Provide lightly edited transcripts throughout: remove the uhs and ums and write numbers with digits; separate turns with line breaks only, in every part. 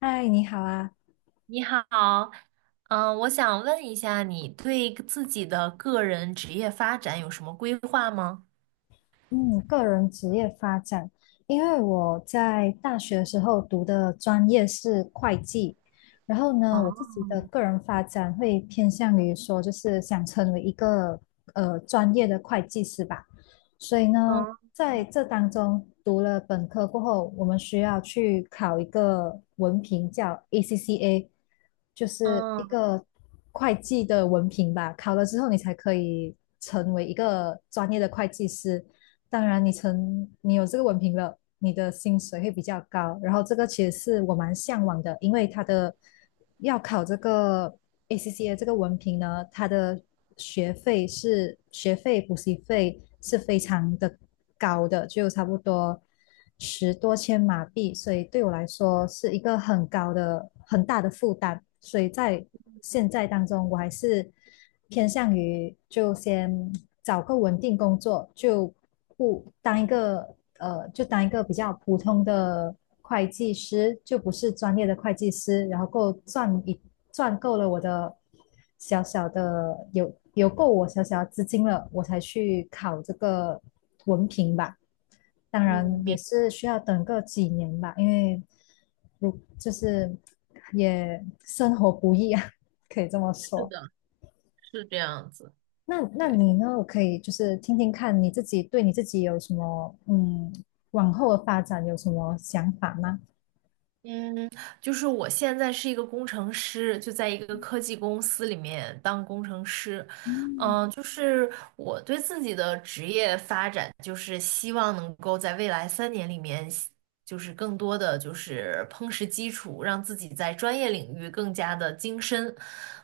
嗨，你好啊！
你好，嗯，我想问一下，你对自己的个人职业发展有什么规划吗？
嗯，个人职业发展，因为我在大学的时候读的专业是会计，然后呢，我自己的
哦，
个人发展会偏向于说，就是想成为一个专业的会计师吧。所以呢，
嗯
在这当中读了本科过后，我们需要去考一个文凭，叫 ACCA，就是
嗯，
一个会计的文凭吧。考了之后，你才可以成为一个专业的会计师。当然你有这个文凭了，你的薪水会比较高。然后这个其实是我蛮向往的，因为它的要考这个 ACCA 这个文凭呢，它的学费补习费是非常的高的，就差不多十多千马币，所以对我来说是一个很高的很大的负担。所以在现在当中，我还是偏向于就先找个稳定工作，就不当一个，就当一个比较普通的会计师，就不是专业的会计师，然后够赚够了我的小小的有够我小小的资金了，我才去考这个文凭吧。当
嗯，
然也是需要等个几年吧，因为就是也生活不易啊，可以这么
是
说。
的，是这样子，
那
对。
你呢？我可以就是听听看你自己对你自己有什么往后的发展有什么想法吗？
嗯，就是我现在是一个工程师，就在一个科技公司里面当工程师。嗯，就是我对自己的职业发展，就是希望能够在未来三年里面，就是更多的就是夯实基础，让自己在专业领域更加的精深。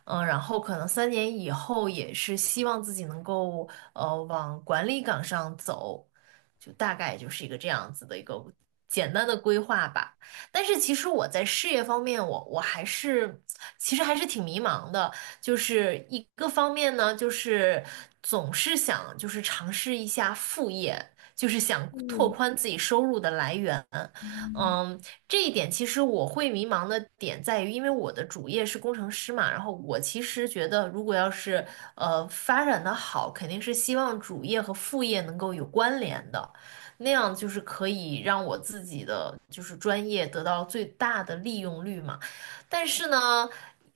嗯，然后可能三年以后也是希望自己能够往管理岗上走，就大概就是一个这样子的一个简单的规划吧。但是其实我在事业方面，我还是其实还是挺迷茫的。就是一个方面呢，就是总是想就是尝试一下副业，就是想拓
嗯，
宽自己收入的来源。嗯，这一点其实我会迷茫的点在于，因为我的主业是工程师嘛，然后我其实觉得，如果要是发展的好，肯定是希望主业和副业能够有关联的。那样就是可以让我自己的就是专业得到最大的利用率嘛。但是呢，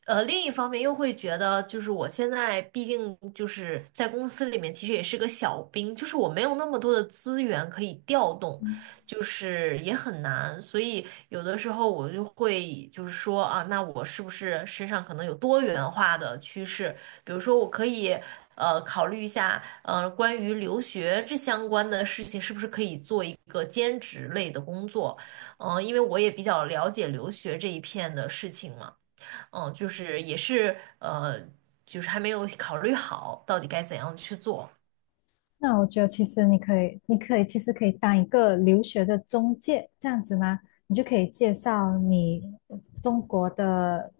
另一方面又会觉得，就是我现在毕竟就是在公司里面，其实也是个小兵，就是我没有那么多的资源可以调动。就是也很难，所以有的时候我就会就是说啊，那我是不是身上可能有多元化的趋势？比如说，我可以考虑一下，关于留学这相关的事情，是不是可以做一个兼职类的工作？嗯、因为我也比较了解留学这一片的事情嘛，嗯、就是也是就是还没有考虑好到底该怎样去做。
那我觉得其实你可以其实可以当一个留学的中介这样子吗？你就可以介绍你中国的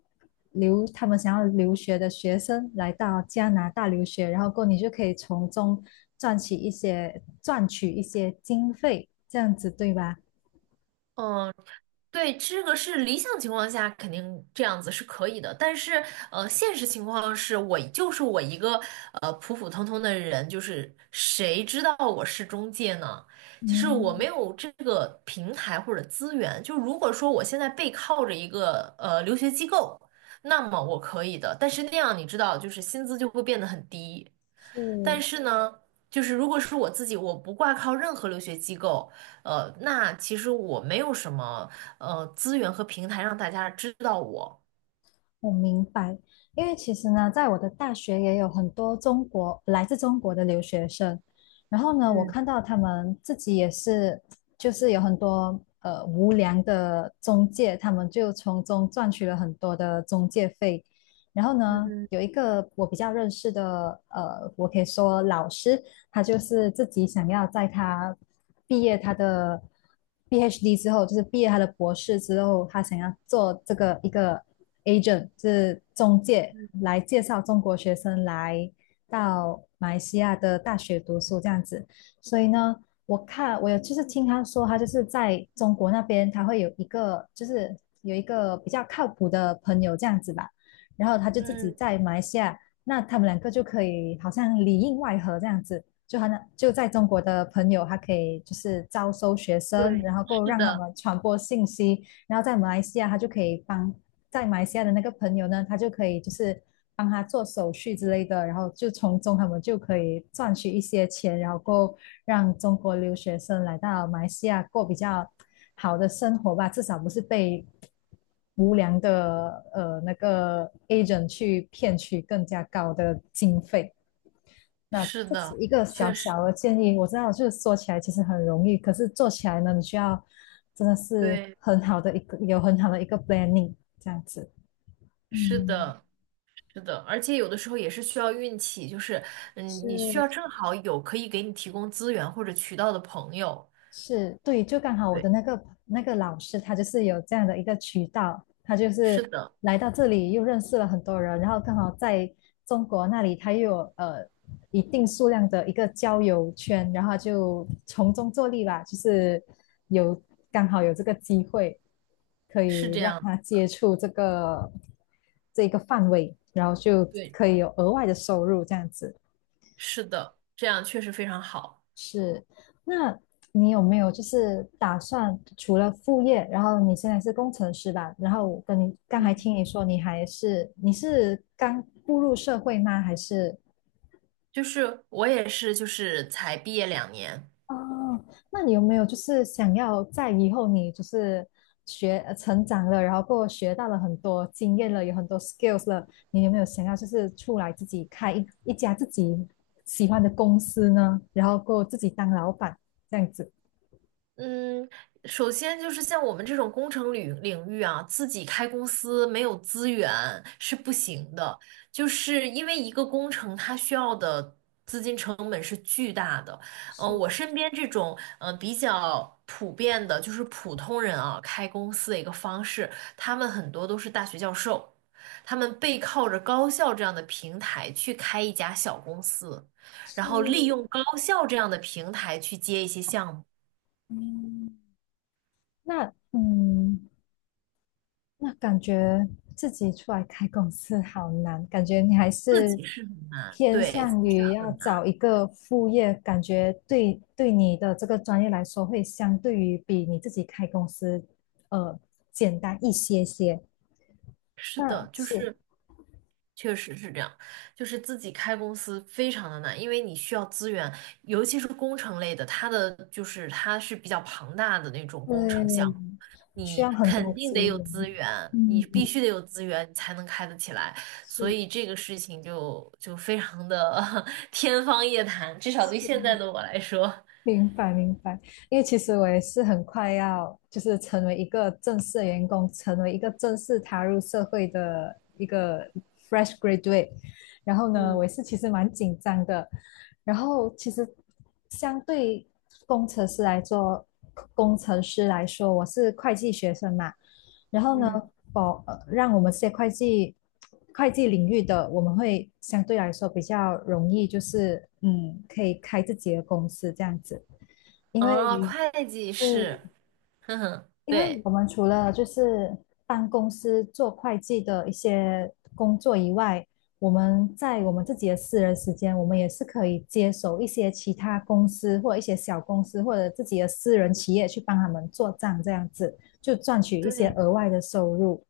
他们想要留学的学生来到加拿大留学，然后过后你就可以从中赚取一些经费，这样子对吧？
嗯。对，这个是理想情况下肯定这样子是可以的，但是现实情况是我就是我一个普普通通的人，就是谁知道我是中介呢？就是我
嗯，
没有这个平台或者资源。就如果说我现在背靠着一个留学机构，那么我可以的，但是那样你知道，就是薪资就会变得很低。
是。
但是呢，就是如果是我自己，我不挂靠任何留学机构，那其实我没有什么资源和平台让大家知道我。
我明白，因为其实呢，在我的大学也有很多来自中国的留学生，然后呢，我
嗯
看到他们自己也是，就是有很多无良的中介，他们就从中赚取了很多的中介费。然后呢，有一个我比较认识的，我可以说老师，他就是自己想要在他毕业他的 PhD 之后，就是毕业他的博士之后，他想要做这个一个 agent 是中介来介绍中国学生来到马来西亚的大学读书这样子。所以呢，我有就是听他说，他就是在中国那边他会有一个就是有一个比较靠谱的朋友这样子吧，然后他就自己
嗯，
在马来西亚，那他们两个就可以好像里应外合这样子。就在中国的朋友，他可以就是招收学生，
对，
然后够
是
让他
的，
们传播信息，然后在马来西亚他就可以帮在马来西亚的那个朋友呢，他就可以就是帮他做手续之类的，然后就从中他们就可以赚取一些钱，然后够让中国留学生来到马来西亚过比较好的生活吧，至少不是被无良的那个 agent 去骗取更加高的经费。那
是
这是
的，
一个小
确实，
小的建议，我知道就是说起来其实很容易，可是做起来呢，你需要真的是
对，
很好的一个 planning 这样子。
是
嗯，
的，是的，而且有的时候也是需要运气，就是嗯，你需
是
要正好有可以给你提供资源或者渠道的朋友。
是，对，就刚好我的
对，
那个老师，他就是有这样的一个渠道，他就
是
是
的，
来到这里又认识了很多人，然后刚好在中国那里他又有一定数量的一个交友圈，然后他就从中作利吧，就是有刚好有这个机会可
是
以
这
让
样，
他接触这一个范围，然后就
对，
可以有额外的收入这样子。
是的，这样确实非常好。
是，那你有没有就是打算除了副业，然后你现在是工程师吧？然后我跟你刚才
嗯。
听你说你是刚步入社会吗？还是
就是我也是，就是才毕业两年，
哦，那你有没有就是想要在以后你就是成长了，然后过后学到了很多经验了，有很多 skills 了，你有没有想要就是出来自己开一家自己喜欢的公司呢？然后过后自己当老板这样子？
嗯，首先就是像我们这种工程领域啊，自己开公司没有资源是不行的，就是因为一个工程它需要的资金成本是巨大的。嗯、
是
我身边这种嗯、比较普遍的，就是普通人啊开公司的一个方式，他们很多都是大学教授，他们背靠着高校这样的平台去开一家小公司，
是，
然后利用高校这样的平台去接一些项目。
嗯，那嗯，那感觉自己出来开公司好难，感觉你还
自
是
己是很难，
偏
对，自
向
己是
于
很
要
难，
找一个副业，感觉对你的这个专业来说，会相对于比你自己开公司，呃，简单一些些。
是
那
的，就
是，
是确实是这样，就是自己开公司非常的难，因为你需要资源，尤其是工程类的，就是它是比较庞大的那种工程项
对，
目，
需
你
要很多
肯定
资
得有
源。
资源，
嗯，
你必须得有资源，你才能开得起来，
是
所以这个事情就非常的 天方夜谭，至少对现
是。
在的我来说，
明白明白，因为其实我也是很快要就是成为一个正式的员工，成为一个正式踏入社会的一个 fresh graduate。然后呢，
嗯
我也是其实蛮紧张的。然后其实相对工程师来做，工程师来说，我是会计学生嘛。然后呢，
嗯，
让我们这些会计领域的，我们会相对来说比较容易，就是可以开自己的公司这样子。因
啊，
为
会计
嗯，
是，哼哼，
因为
对。
我们除了就是帮公司做会计的一些工作以外，我们在我们自己的私人时间，我们也是可以接手一些其他公司或一些小公司或者自己的私人企业去帮他们做账，这样子就赚取一些
对
额外的收入。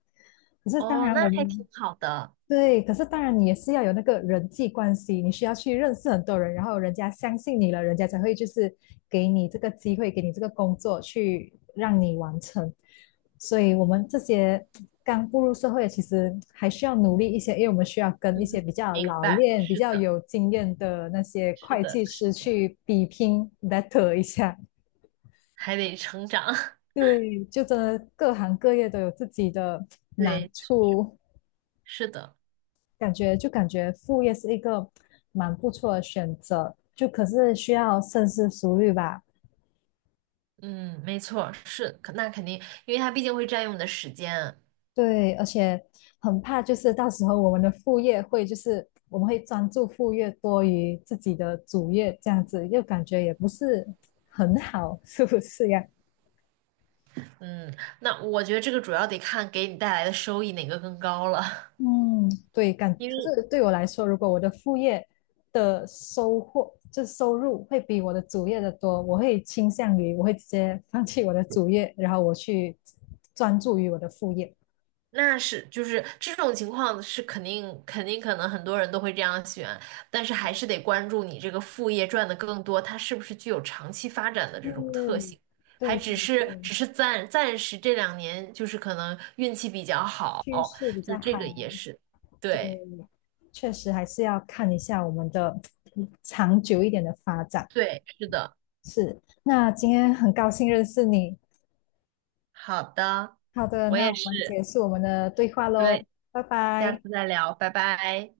可是当
哦，
然，我
那还挺
们
好的。
对，可是当然你也是要有那个人际关系，你需要去认识很多人，然后人家相信你了，人家才会就是给你这个机会，给你这个工作去让你完成。所以我们这些刚步入社会，其实还需要努力一些，因为我们需要跟一
嗯，
些比较
明
老
白，
练、比
是
较
的，
有经验的那些
是
会
的，
计
是
师
的，
去比拼 battle 一下。
还得成长。
对，就真的各行各业都有自己的难
对，
处。
是的，
感觉副业是一个蛮不错的选择，就可是需要深思熟虑吧。
嗯，没错，是，可那肯定，因为它毕竟会占用你的时间。
对，而且很怕就是到时候我们的副业会就是我们会专注副业多于自己的主业这样子，又感觉也不是很好，是不是呀？
嗯，那我觉得这个主要得看给你带来的收益哪个更高了，
嗯，对，
因
可
为
是对我来说，如果我的副业的收获，就收入会比我的主业的多，我会倾向于我会直接放弃我的主业，然后我去专注于我的副业。
那是就是这种情况是肯定可能很多人都会这样选，但是还是得关注你这个副业赚的更多，它是不是具有长期发展的这种特
嗯，
性，还
对
只
对
是
对。
只是暂时这两年就是可能运气比较好，
趋势比
就
较
是这
好。
个也是，
对，
对
确实还是要看一下我们的长久一点的发展。
对，是的，
是，那今天很高兴认识你。
好的，
好的，
我
那
也
我们
是，
结束我们的对话喽，
对，
拜
下
拜。
次再聊，拜拜。